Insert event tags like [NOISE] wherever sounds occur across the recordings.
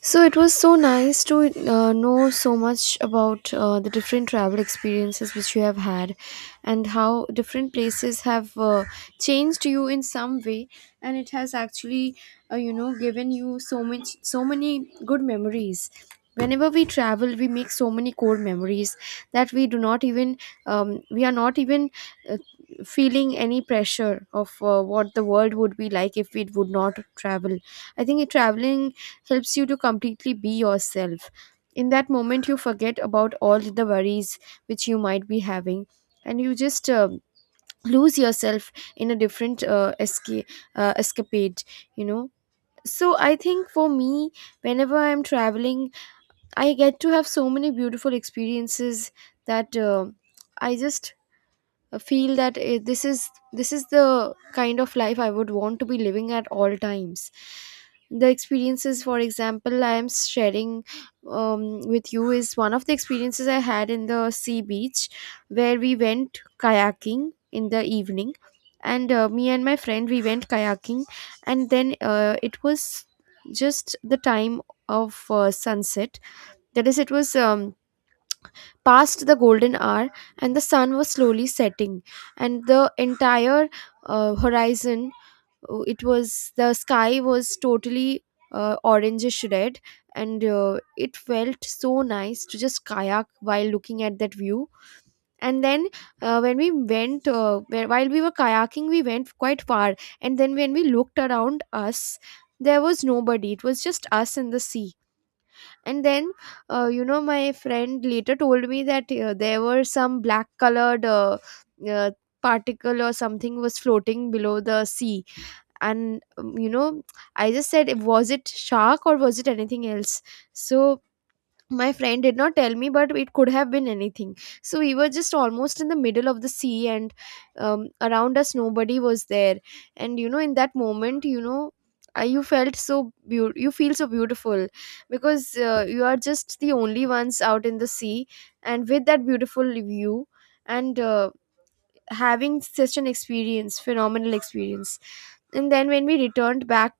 So it was so nice to know so much about the different travel experiences which you have had, and how different places have changed you in some way, and it has actually given you so much, so many good memories. Whenever we travel we make so many core memories that we do not even we are not even uh, feeling any pressure of what the world would be like if we would not travel. I think traveling helps you to completely be yourself. In that moment, you forget about all the worries which you might be having, and you just lose yourself in a different escapade, you know. So, I think for me, whenever I'm traveling, I get to have so many beautiful experiences that I just feel that this is the kind of life I would want to be living at all times. The experiences, for example, I am sharing with you is one of the experiences I had in the sea beach, where we went kayaking in the evening. And me and my friend, we went kayaking, and then it was just the time of sunset. That is, it was past the golden hour and the sun was slowly setting, and the entire horizon, it was, the sky was totally orangish red. And it felt so nice to just kayak while looking at that view. And then when we went whe- while we were kayaking we went quite far, and then when we looked around us there was nobody, it was just us and the sea. And then you know, my friend later told me that there were some black colored uh, particle or something was floating below the sea. And you know, I just said, was it shark or was it anything else? So my friend did not tell me, but it could have been anything. So we were just almost in the middle of the sea, and around us nobody was there. And you know, in that moment, you know, you felt so you feel so beautiful, because you are just the only ones out in the sea, and with that beautiful view, and having such an experience, phenomenal experience. And then when we returned back,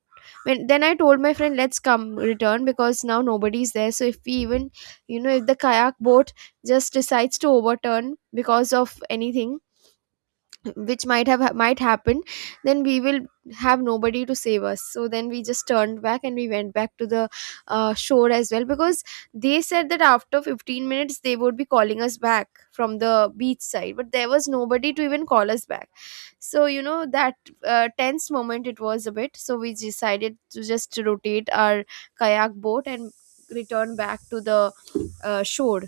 when then I told my friend, let's come return, because now nobody's there, so if we even, you know, if the kayak boat just decides to overturn because of anything which might have, might happen, then we will have nobody to save us. So then we just turned back and we went back to the shore as well, because they said that after 15 minutes they would be calling us back from the beach side, but there was nobody to even call us back. So you know, that tense moment, it was a bit. So we decided to just rotate our kayak boat and return back to the shore.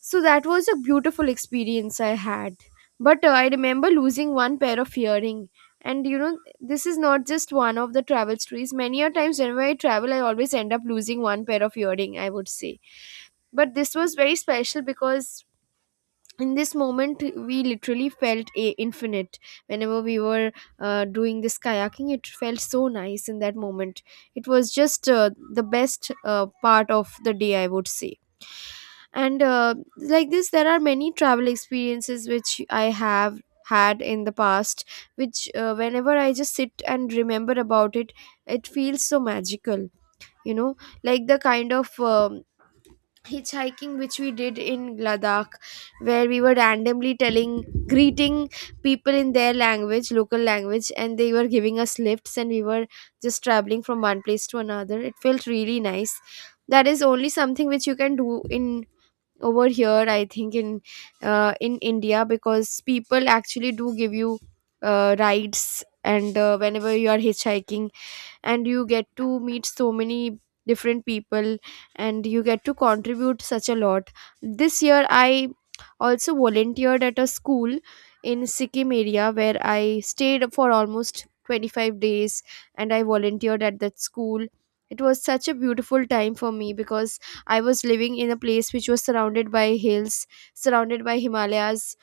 So that was a beautiful experience I had. But I remember losing one pair of earring. And you know, this is not just one of the travel stories, many a times whenever I travel I always end up losing one pair of earring, I would say. But this was very special because in this moment we literally felt infinite. Whenever we were doing this kayaking, it felt so nice in that moment. It was just the best part of the day, I would say. And like this, there are many travel experiences which I have had in the past, which whenever I just sit and remember about it, it feels so magical, you know. Like the kind of hitchhiking which we did in Ladakh, where we were randomly telling, greeting people in their language, local language, and they were giving us lifts and we were just traveling from one place to another. It felt really nice. That is only something which you can do in, over here I think in India, because people actually do give you rides. And whenever you are hitchhiking, and you get to meet so many different people, and you get to contribute such a lot. This year I also volunteered at a school in sikkim area, where I stayed for almost 25 days, and I volunteered at that school. It was such a beautiful time for me because I was living in a place which was surrounded by hills, surrounded by himalayas,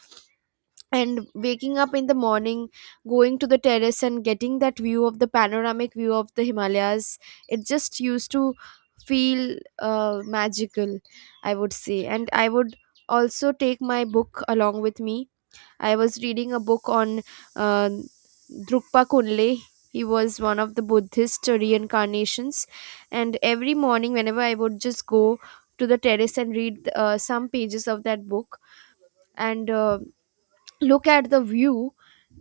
and waking up in the morning, going to the terrace and getting that view, of the panoramic view of the himalayas, it just used to feel magical, I would say. And I would also take my book along with me. I was reading a book on uh, drukpa kunle. He was one of the buddhist reincarnations. And every morning whenever I would just go to the terrace and read some pages of that book, and look at the view,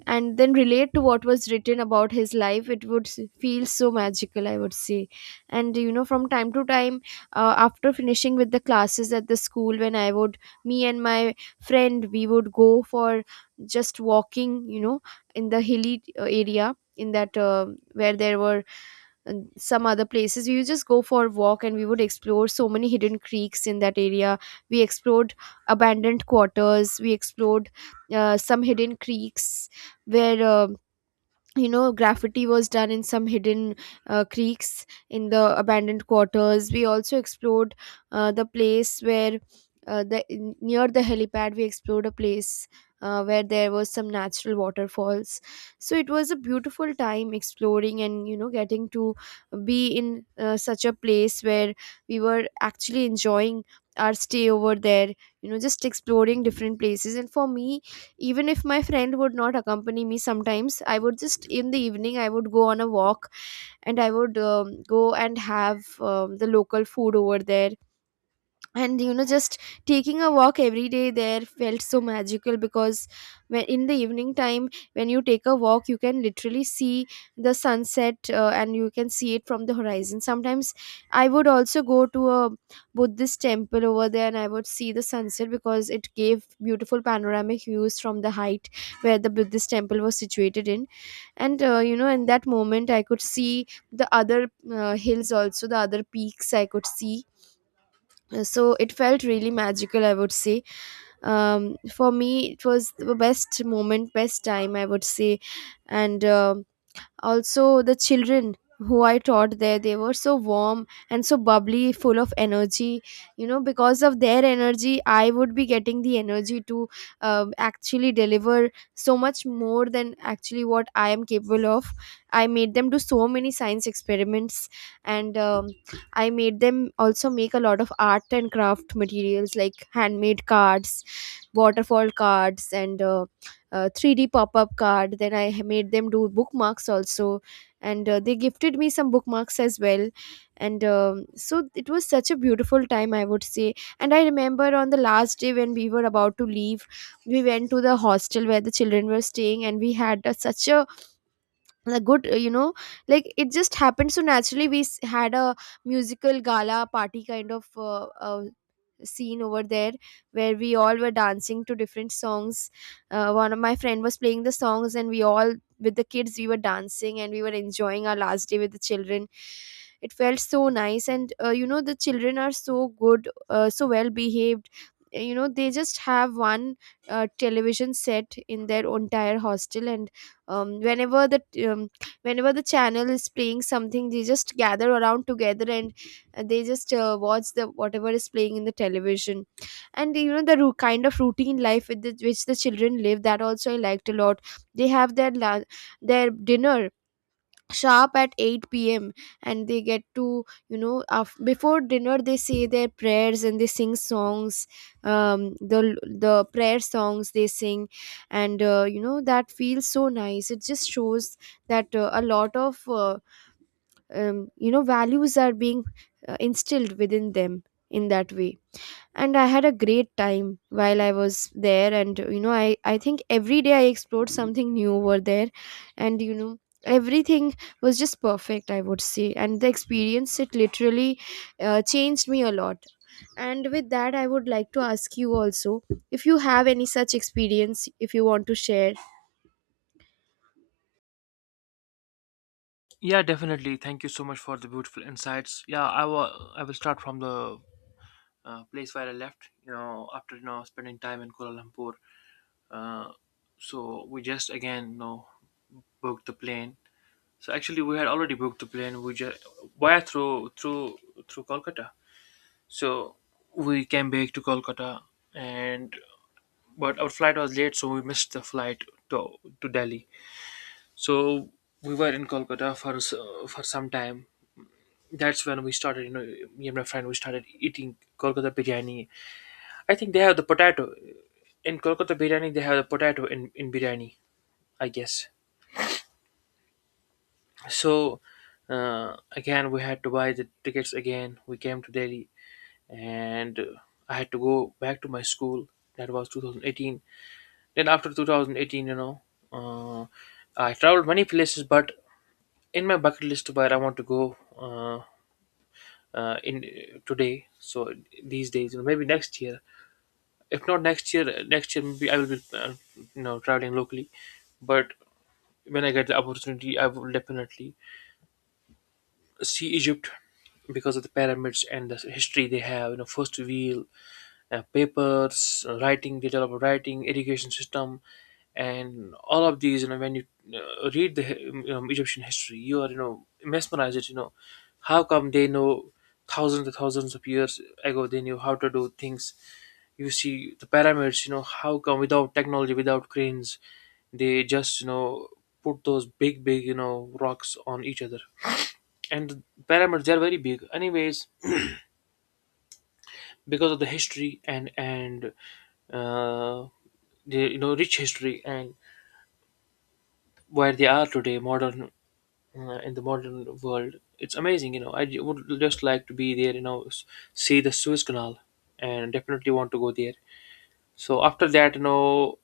and then relate to what was written about his life, it would feel so magical, I would say. And you know, from time to time, after finishing with the classes at the school, when I would, me and my friend, we would go for just walking, you know, in the hilly area, in that where there were, and some other places, we would just go for a walk, and we would explore so many hidden creeks in that area. We explored abandoned quarters, we explored some hidden creeks where you know graffiti was done, in some hidden creeks in the abandoned quarters. We also explored the place where near the helipad we explored a place where there was some natural waterfalls. So it was a beautiful time exploring, and you know, getting to be in such a place where we were actually enjoying our stay over there, you know, just exploring different places. And for me, even if my friend would not accompany me sometimes, I would just, in the evening I would go on a walk, and I would go and have the local food over there. And you know, just taking a walk every day there felt so magical, because when, in the evening time, when you take a walk, you can literally see the sunset, and you can see it from the horizon. Sometimes I would also go to a buddhist temple over there, and I would see the sunset because it gave beautiful panoramic views from the height where the buddhist temple was situated in. And you know, in that moment I could see the other hills, also the other peaks I could see. So it felt really magical, I would say. For me it was the best moment, best time, I would say. And also the children who I taught there, they were so warm, and so bubbly, full of energy. You know, because of their energy I would be getting the energy to actually deliver so much more than actually what I am capable of. I made them do so many science experiments, and I made them also make a lot of art and craft materials, like handmade cards, waterfall cards, and 3D pop-up card. Then I made them do bookmarks also, and they gifted me some bookmarks as well. And so it was such a beautiful time, I would say. And I remember on the last day when we were about to leave, we went to the hostel where the children were staying, and we had a, such a good, like, it just happened so naturally. We had a musical gala party kind of scene over there where we all were dancing to different songs. One of my friend was playing the songs, and we all with the kids we were dancing and we were enjoying our last day with the children. It felt so nice, and you know, the children are so good, so well behaved. You know, they just have one television set in their entire hostel, and um, whenever the um, whenever the channel is playing something, they just gather around together, and they just watch the whatever is playing in the television. And you know, the kind of routine life with the, which the children live, that also I liked a lot. They have their their dinner sharp at 8 p.m. And they get to, you know, before dinner they say their prayers and they sing songs, um the the prayer songs they sing. And you know, that feels so nice. It just shows that a lot of you know, values are being instilled within them in that way. And I had a great time while I was there, and you know, I think every day I explored something new over there. And you know, everything was just perfect, I would say, and the experience it literally changed me a lot. And with that, I would like to ask you also, if you have any such experience, if you want to share. Yeah, definitely. Thank you so much for the beautiful insights. Yeah, I will. I will start from the place where I left. After spending time in Kuala Lumpur, uh, so we just again booked the plane. So actually, we had already booked the plane. We just via through Kolkata. So we came back to Kolkata, and but our flight was late, so we missed the flight to to Delhi. So we were in Kolkata for for some time. That's when we started, me and my friend, we started eating Kolkata biryani. I think they have the potato in Kolkata biryani. They have the potato in biryani, I guess. So, uh, again we had to buy the tickets. Again we came to Delhi, and I had to go back to my school. That was 2018. Then after 2018, uh, I traveled many places, but in my bucket list where I want to go, uh, in today, so these days, maybe next year. If not next year, next year maybe I will be traveling locally. But when I get the opportunity, I will definitely see Egypt, because of the pyramids and the history they have. First wheel, papers, writing, detail of writing, education system, and all of these. When you read the Egyptian history, you are mesmerized. It How come they know? Thousands and thousands of years ago, they knew how to do things. You see the pyramids. How come, without technology, without cranes, they just put those big big rocks on each other. And the pyramids, they are very big. Anyways, because of the history and uh, the rich history, and where they are today modern, in the modern world, it's amazing. Would just like to be there, see the Suez Canal, and definitely want to go there. So after that,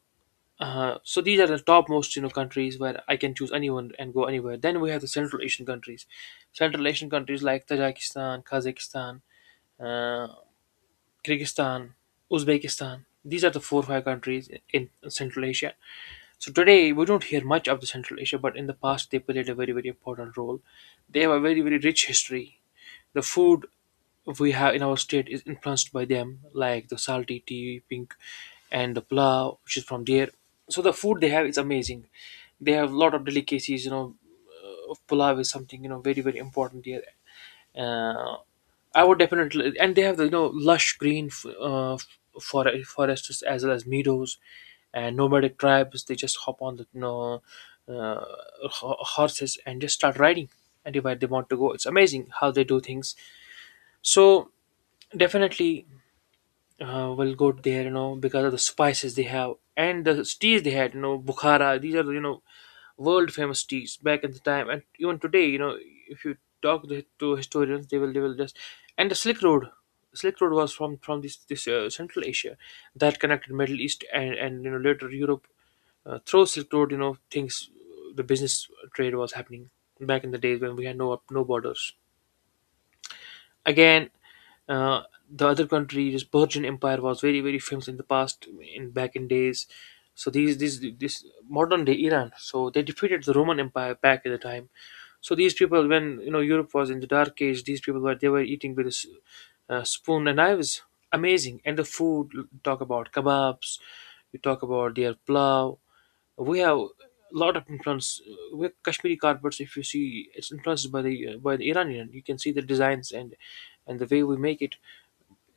so these are the top most, countries where I can choose anyone and go anywhere. Then we have the Central Asian countries. Central Asian countries like Tajikistan, Kazakhstan, uh, Kyrgyzstan, Uzbekistan. These are the four or five countries in Central Asia. So today we don't hear much of the Central Asia, but in the past they played a very very important role. They have a very very rich history. The food we have in our state is influenced by them, like the salty tea, pink, and the plow, which is from there. So the food they have is amazing. They have a lot of delicacies. Pulao is something, very very important there. uh, I would definitely, and they have the, lush green forests as well as meadows and nomadic tribes. They just hop on the, uh, horses, and just start riding anywhere they want to go. It's amazing how they do things. So definitely, will go there, because of the spices they have and the teas they had, Bukhara. These are, world famous teas back in the time, and even today, if you talk to historians, they will just, and the Silk Road. Silk Road was from this Central Asia that connected Middle East and later Europe, through Silk Road. Things, the business, trade was happening back in the days when we had no borders. Again, uh, the other country, this Persian Empire, was very very famous in the past, in back in days. So these this modern day Iran. So they defeated the Roman Empire back at the time. So these people, when Europe was in the dark age, these people were eating with a spoon and knives. Amazing, and the food. Talk about kebabs. You talk about their plow. We have a lot of influence, with Kashmiri carpets. If you see, it's influenced by the Iranian. You can see the designs and the way we make it.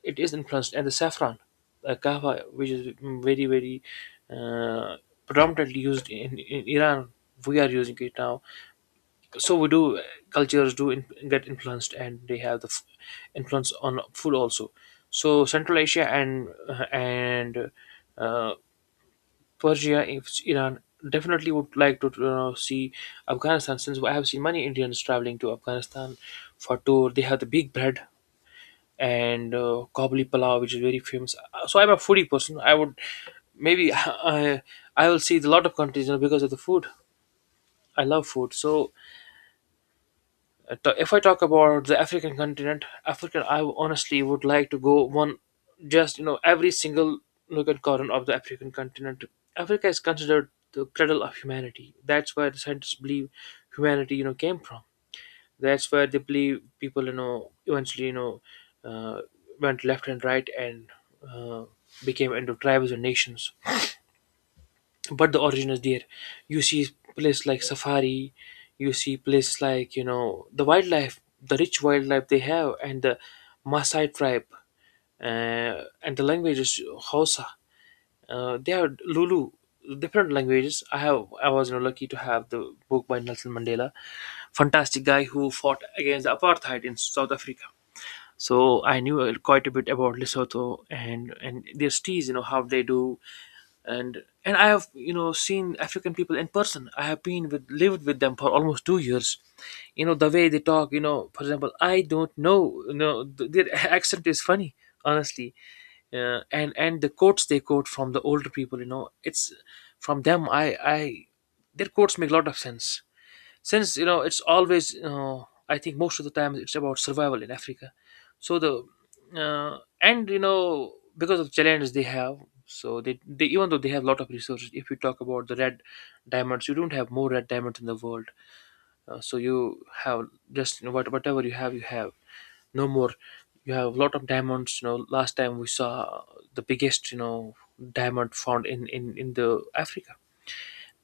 It is influenced, and the saffron, kahwa, which is, very very uh, predominantly used in Iran. We are using it now, so we do, cultures do in, get influenced, and they have the influence on food also. So Central Asia and, uh, Persia, if it's Iran, definitely would like to, see Afghanistan since I have seen many Indians traveling to Afghanistan for tour. They have the big bread and, kabuli palav, which is very famous. So I'm a foodie person. I would maybe, [LAUGHS] I will see a lot of countries, because of the food. I love food, so. If I talk about the African continent, African, I honestly would like to go one, just, every single nook and corner of the African continent. Africa is considered the cradle of humanity. That's where the scientists believe humanity, came from. That's where they believe people, eventually, uh, went left and right, and uh, became into tribes and nations, but the origin is there. You see places like safari. You see places like, the wildlife, the rich wildlife they have, and the Maasai tribe, and the language is Hausa, they are Lulu, different languages. I was, lucky to have the book by Nelson Mandela, fantastic guy who fought against apartheid in South Africa. So I knew quite a bit about Lesotho, and their teas, you know how they do, and I have, seen African people in person. I have been with lived with them for almost 2 years. You know the way they talk. You know, for example, I don't know. Their [LAUGHS] accent is funny, honestly, and the quotes they quote from the older people. You know, it's from them. I Their quotes make a lot of sense, since, it's always, I think most of the time it's about survival in Africa. So the, and because of challenges they have, so they even though they have a lot of resources. If you talk about the red diamonds, you don't have more red diamonds in the world. So you have, just, what, whatever you have you have, no more. You have a lot of diamonds. Last time we saw the biggest, diamond found in the Africa,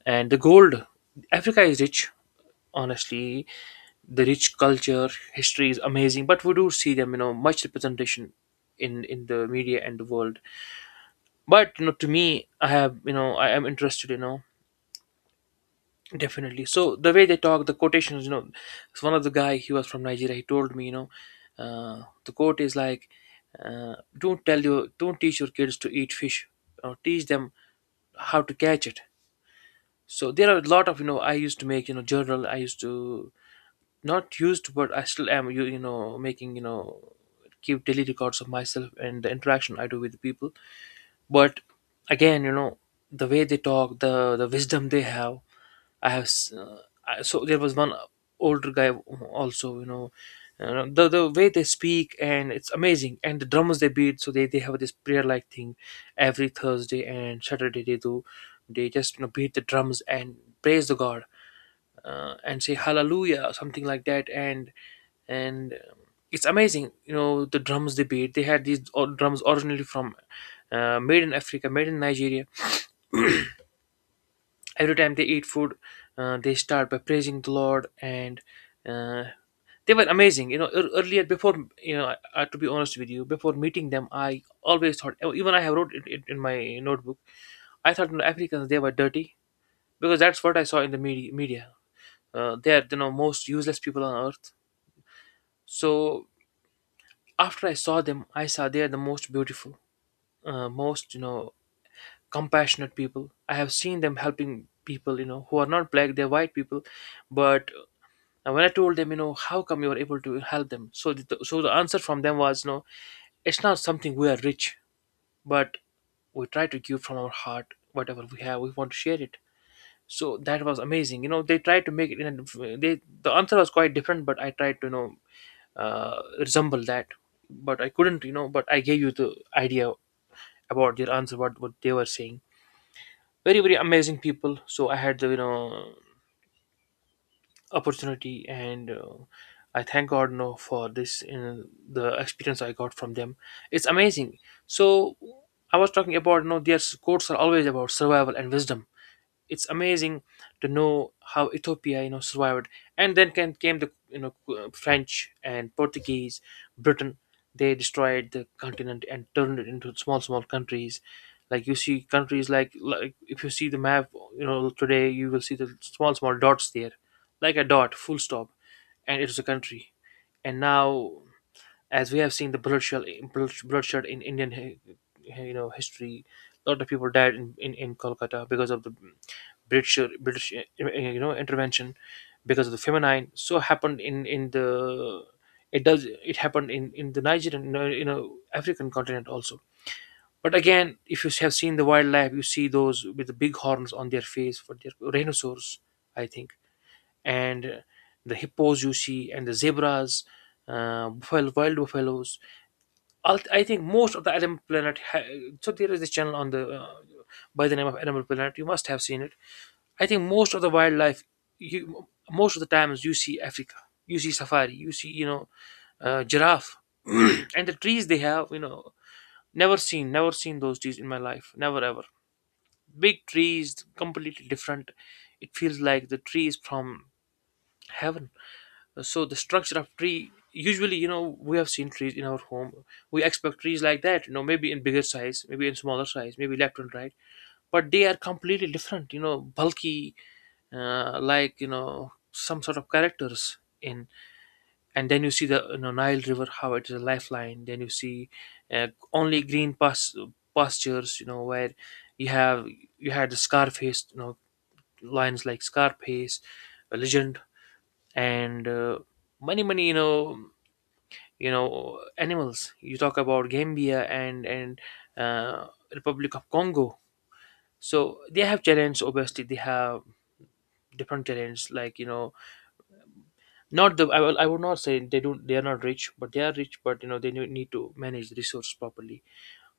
and the gold. Africa is rich, honestly. The rich culture, history is amazing, but we do see them, much representation in the media and the world. But, to me, I have I am interested, definitely. So the way they talk, the quotations, so one of the guy, he was from Nigeria, he told me, the quote is like, don't tell, you don't teach your kids to eat fish, teach them how to catch it. So there are a lot of, I used to make, journal, I used to, not used, but I still am, making, keep daily records of myself and the interaction I do with people. But again, the way they talk, the wisdom they have. I have s- I, So there was one older guy also, the way they speak, and it's amazing, and the drums they beat. So they have this prayer like thing every Thursday and Saturday they do. They just beat the drums and praise the god, and say hallelujah or something like that, and it's amazing. You know the drums they beat, they had these drums originally from, made in Africa, made in Nigeria. Every time they eat food, they start by praising the Lord, and uh, they were amazing. Earlier before, to be honest with you, before meeting them, I always thought, oh, even I have wrote it in my notebook. I thought, Africans they were dirty, because that's what I saw in the media. They are, most useless people on earth. So after I saw them, I saw they are the most beautiful, most, compassionate people. I have seen them helping people, who are not black, they're white people. But when I told them, you know, how come you are able to help them? So the answer from them was, no, it's not something we are rich, but we try to give from our heart whatever we have. We want to share it. So that was amazing. You know, they tried to make it in a, the answer was quite different, but I tried to resemble that but I couldn't, you know, but I gave you the idea about their answer, what they were saying. Very very amazing people. So I had the, you know, opportunity, and I thank god, you know, for this and the experience I got from them. It's amazing. So I was talking about, you know, their quotes are always about survival and wisdom. It's amazing to know how Ethiopia, you know, survived. And then came the French and Portuguese, Britain. They destroyed the continent and turned it into small, small countries. Like you see countries like, if you see the map, you know, today you will see the small, small dots there, like a dot, full stop, and it was a country. And now, as we have seen the bloodshed, bloodshed in Indian, you know, history, a lot of people died in Kolkata because of the British you know, intervention, because of the feminine. So happened in the it does it happened in the Nigerian, you know, African continent also. But again, if you have seen the wildlife, you see those with the big horns on their face for their rhinoceros, I think, and the hippos you see, and the zebras, buffalo, wild buffaloes. I think most of the animal planet. So there is this channel on the by the name of Animal Planet. You must have seen it. I think most of the wildlife, you, most of the times you see Africa, you see safari, you see, you know, giraffe, [CLEARS THROAT] and the trees they have, you know, never seen, never seen those trees in my life, never ever. Big trees, completely different. It feels like the tree is from heaven. So the structure of tree. Usually, you know, we have seen trees in our home. We expect trees like that, you know, maybe in bigger size, maybe in smaller size, maybe left and right. But they are completely different, you know, bulky, like, you know, some sort of characters in. And then you see the, you know, Nile river, how it is a lifeline. Then you see only green pastures, you know, where you have you had the Scarface, you know, lines like Scarface, a legend. And many many, you know, animals. You talk about Gambia and uh, Republic of Congo. So they have challenges. Obviously they have different challenges, like, you know, not the I, will, I would not say they don't, they are not rich, but they are rich, but, you know, they need to manage the resource properly.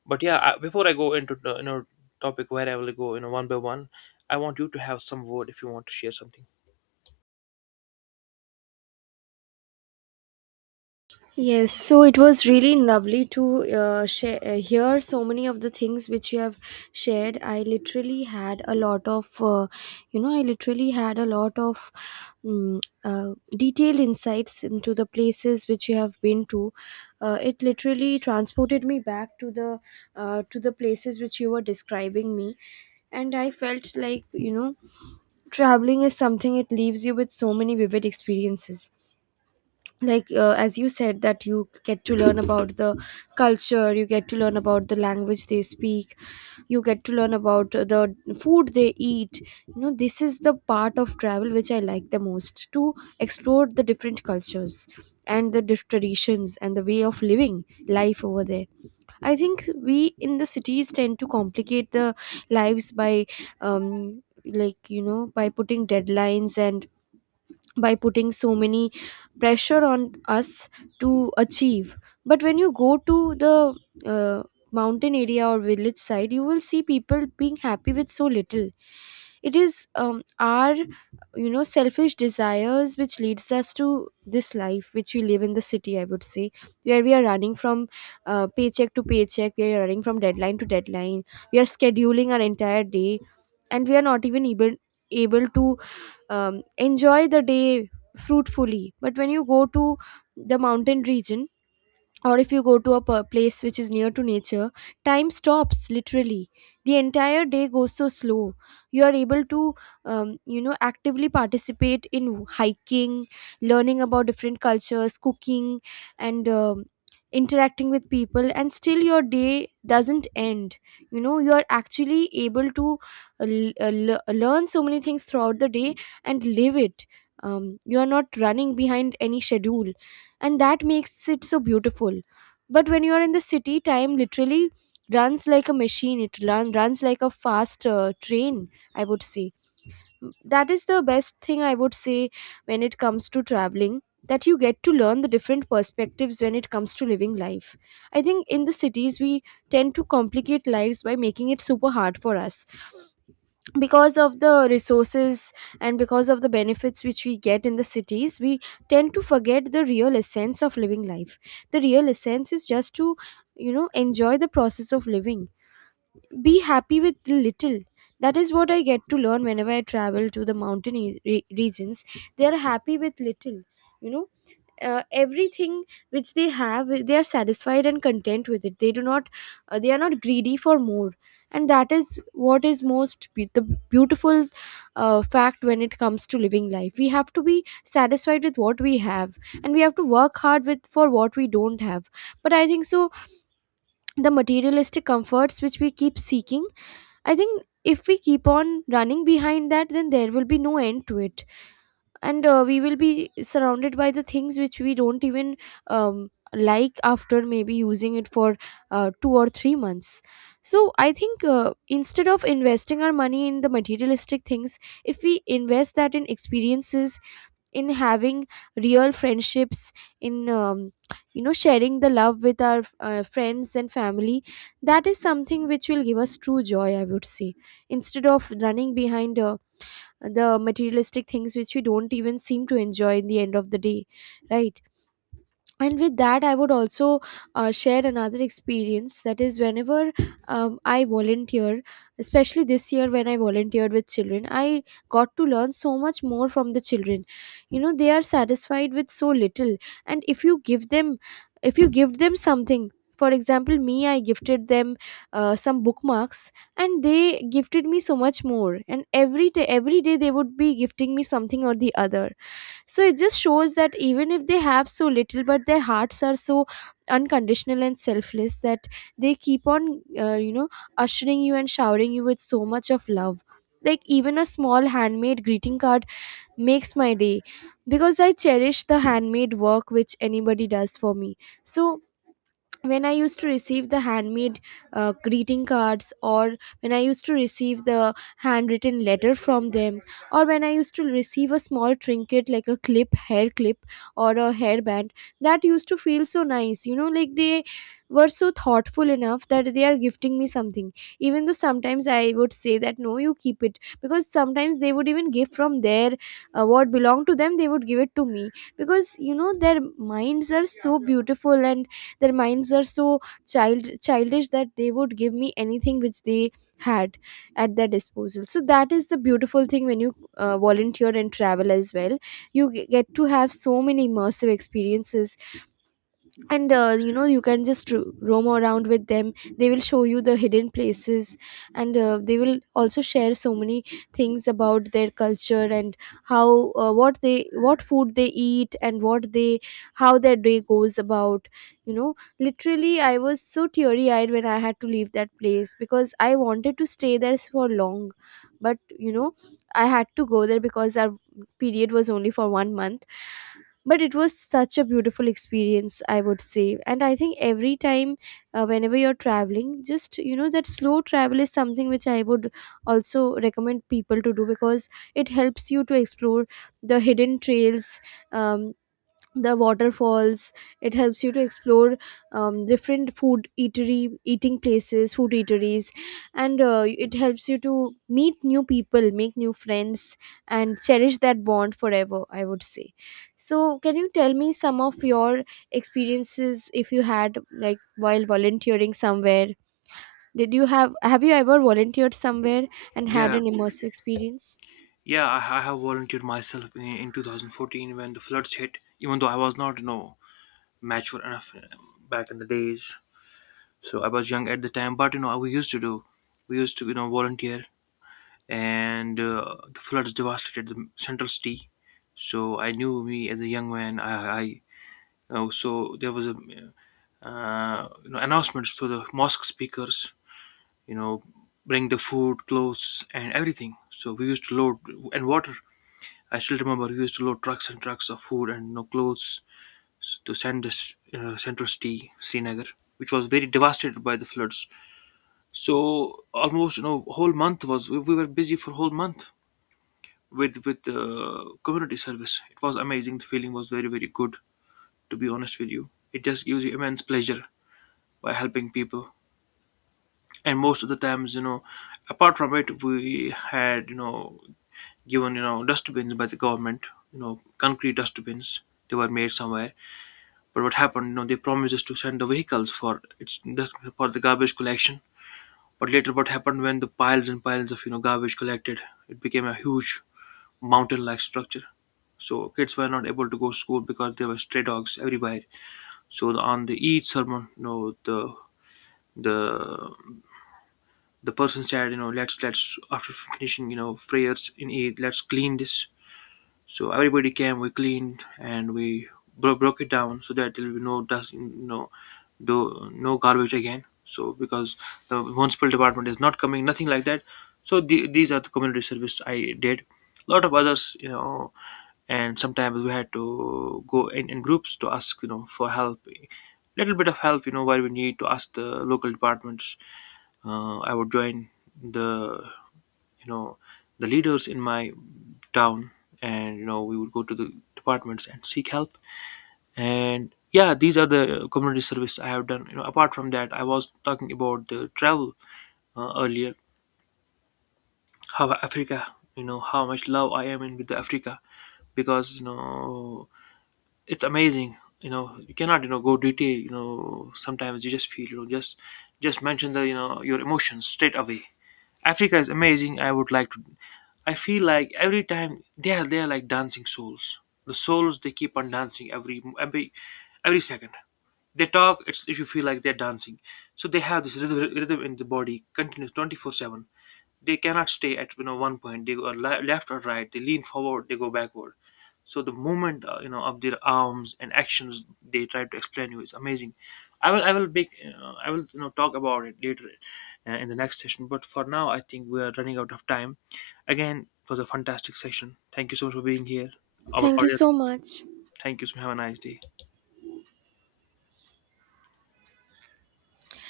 But yeah, before I go into the, you know, topic where I will go, you know, one by one, I want you to have some word if you want to share something. Yes, so it was really lovely to share, hear so many of the things which you have shared. I literally had a lot of, you know, I literally had a lot of mm uh, detailed insights into the places which you have been to. It literally transported me back to the places which you were describing me. And I felt like, you know, traveling is something it leaves you with so many vivid experiences, like as you said, that you get to learn about the culture, you get to learn about the language they speak, you get to learn about the food they eat. You know, this is the part of travel which I like the most, to explore the different cultures and the traditions and the way of living life over there. I think we in the cities tend to complicate the lives by like, you know, by putting deadlines and by putting so many pressure on us to achieve. But when you go to the uh, mountain area or village side, you will see people being happy with so little. It is our you know selfish desires which leads us to this life which we live in the city, I would say, where we are running from paycheck to paycheck, we are running from deadline to deadline, we are scheduling our entire day and we are not even able to enjoy the day fruitfully. But when you go to the mountain region, or if you go to a place which is near to nature, time stops literally. The entire day goes so slow. You are able to you know, actively participate in hiking, learning about different cultures, cooking, and interacting with people, and still your day doesn't end. You know, you are actually able to learn so many things throughout the day and live it. You are not running behind any schedule, and that makes it so beautiful. But when you are in the city, time literally runs like a machine. It runs like a fast train, I would say. That is the best thing, I would say, when it comes to traveling, that you get to learn the different perspectives when it comes to living life. I think in the cities we tend to complicate lives by making it super hard for us. Because of the resources and because of the benefits which we get in the cities, we tend to forget the real essence of living life. The real essence is just to, you know, enjoy the process of living, be happy with the little. That is what I get to learn whenever I travel to the mountain regions. They are happy with little, you know, everything which they have, they are satisfied and content with it. They do not, they are not greedy for more. And that is what is most the beautiful fact when it comes to living life. We have to be satisfied with what we have, and we have to work hard with for what we don't have. But I think so, the materialistic comforts which we keep seeking, I think if we keep on running behind that, then there will be no end to it. And we will be surrounded by the things which we don't even like, after maybe using it for 2 or 3 months. So I think instead of investing our money in the materialistic things, if we invest that in experiences, in having real friendships, in you know, sharing the love with our friends and family, that is something which will give us true joy, I would say, instead of running behind the materialistic things which we don't even seem to enjoy in the end of the day, right. And with that, I would also share another experience. That is, whenever I volunteer, especially this year when I volunteered with children, I got to learn so much more from the children. You know, they are satisfied with so little, and if you give them, if you give them something, for example, me, I gifted them some bookmarks, and they gifted me so much more. And every day, every day, they would be gifting me something or the other. So it just shows that even if they have so little, but their hearts are so unconditional and selfless, that they keep on you know, ushering you and showering you with so much of love. Like, even a small handmade greeting card makes my day, because I cherish the handmade work which anybody does for me. So when I used to receive the handmade greeting cards, or when I used to receive the handwritten letter from them, or when I used to receive a small trinket like a clip, hair clip, or a hairband, that used to feel so nice. You know, like, they were so thoughtful enough that they are gifting me something, even though sometimes I would say that no, you keep it, because sometimes they would even give from their what belonged to them, they would give it to me. Because you know, their minds are so beautiful, and their minds are so childish, that they would give me anything which they had at their disposal. So that is the beautiful thing, when you volunteer and travel as well, you get to have so many immersive experiences. And you know, you can just roam around with them, they will show you the hidden places, and they will also share so many things about their culture, and how what they, what food they eat, and what they, how their day goes about. You know, literally I was so teary eyed when I had to leave that place, because I wanted to stay there for long. But you know, I had to go there because our period was only for one month. But it was such a beautiful experience, I would say. And I think every time whenever you're traveling, just you know, that slow travel is something which I would also recommend people to do, because it helps you to explore the hidden trails, um, the waterfalls. It helps you to explore different food eatery eating places, food eateries, and it helps you to meet new people, make new friends, and cherish that bond forever, I would say. So can you tell me some of your experiences, if you had, like, while volunteering somewhere? Did you have you ever volunteered somewhere and had Yeah. an immersive experience? Yeah, I have volunteered myself in 2014 when the floods hit, even though I was not, you know, mature enough, back in the days. So I was young at the time, but, you know, we used to do, we used to, you know, volunteer. And the floods devastated the central city. So I knew me as a young man. I So there was a, you know, announcements to the mosque speakers. You know, bring the food, clothes, and everything. So we used to load and water. I still remember we used to load trucks and trucks of food and, you know, clothes to send this, central city, Srinagar, which was very devastated by the floods. So almost, you know, whole month was, we were busy for whole month with community service. It was amazing. The feeling was very very good. To be honest with you, it just gives you immense pleasure by helping people. And most of the times, you know, apart from it, we had, you know, given, you know, dustbins by the government. You know, concrete dustbins. They were made somewhere. But what happened? You know, they promised us to send the vehicles for it's for the garbage collection. But later, what happened when the piles and piles of, you know, garbage collected? It became a huge mountain-like structure. So kids were not able to go to school because there were stray dogs everywhere. So on the each sermon, you know, the the person said, you know, let's after finishing, you know, prayers in Eid, let's clean this. So everybody came, we cleaned and we broke it down so that there will be no dust, no do no garbage again. So because the municipal department is not coming, nothing like that. So these are the community service I did. A lot of others, you know, and sometimes we had to go in groups to ask, you know, for help, little bit of help, you know, where we need to ask the local departments. I would join the, you know, the leaders in my town, and, you know, we would go to the departments and seek help. And yeah, these are the community service I have done. You know, apart from that, I was talking about the travel earlier, how Africa, you know, how much love I am in with Africa. Because, you know, it's amazing, you know, you cannot, you know, go detail, you know, sometimes you just feel, you know, just mention the, you know, your emotions straight away. Africa is amazing. I would like to, I feel like every time they are, they are like dancing souls. The souls they keep on dancing, every second they talk. It's if you feel like they're dancing. So they have this rhythm in the body, continuous 24/7. They cannot stay at, you know, one point they go, left or right, they lean forward, they go backward. So the movement, you know, of their arms and actions they try to explain you, is amazing. I will make, I will, you know, talk about it later, in the next session. But for now, I think we are running out of time. Again, it was a fantastic session. Thank you so much for being here, our Thank you audience. so much. Thank you, so have a nice day.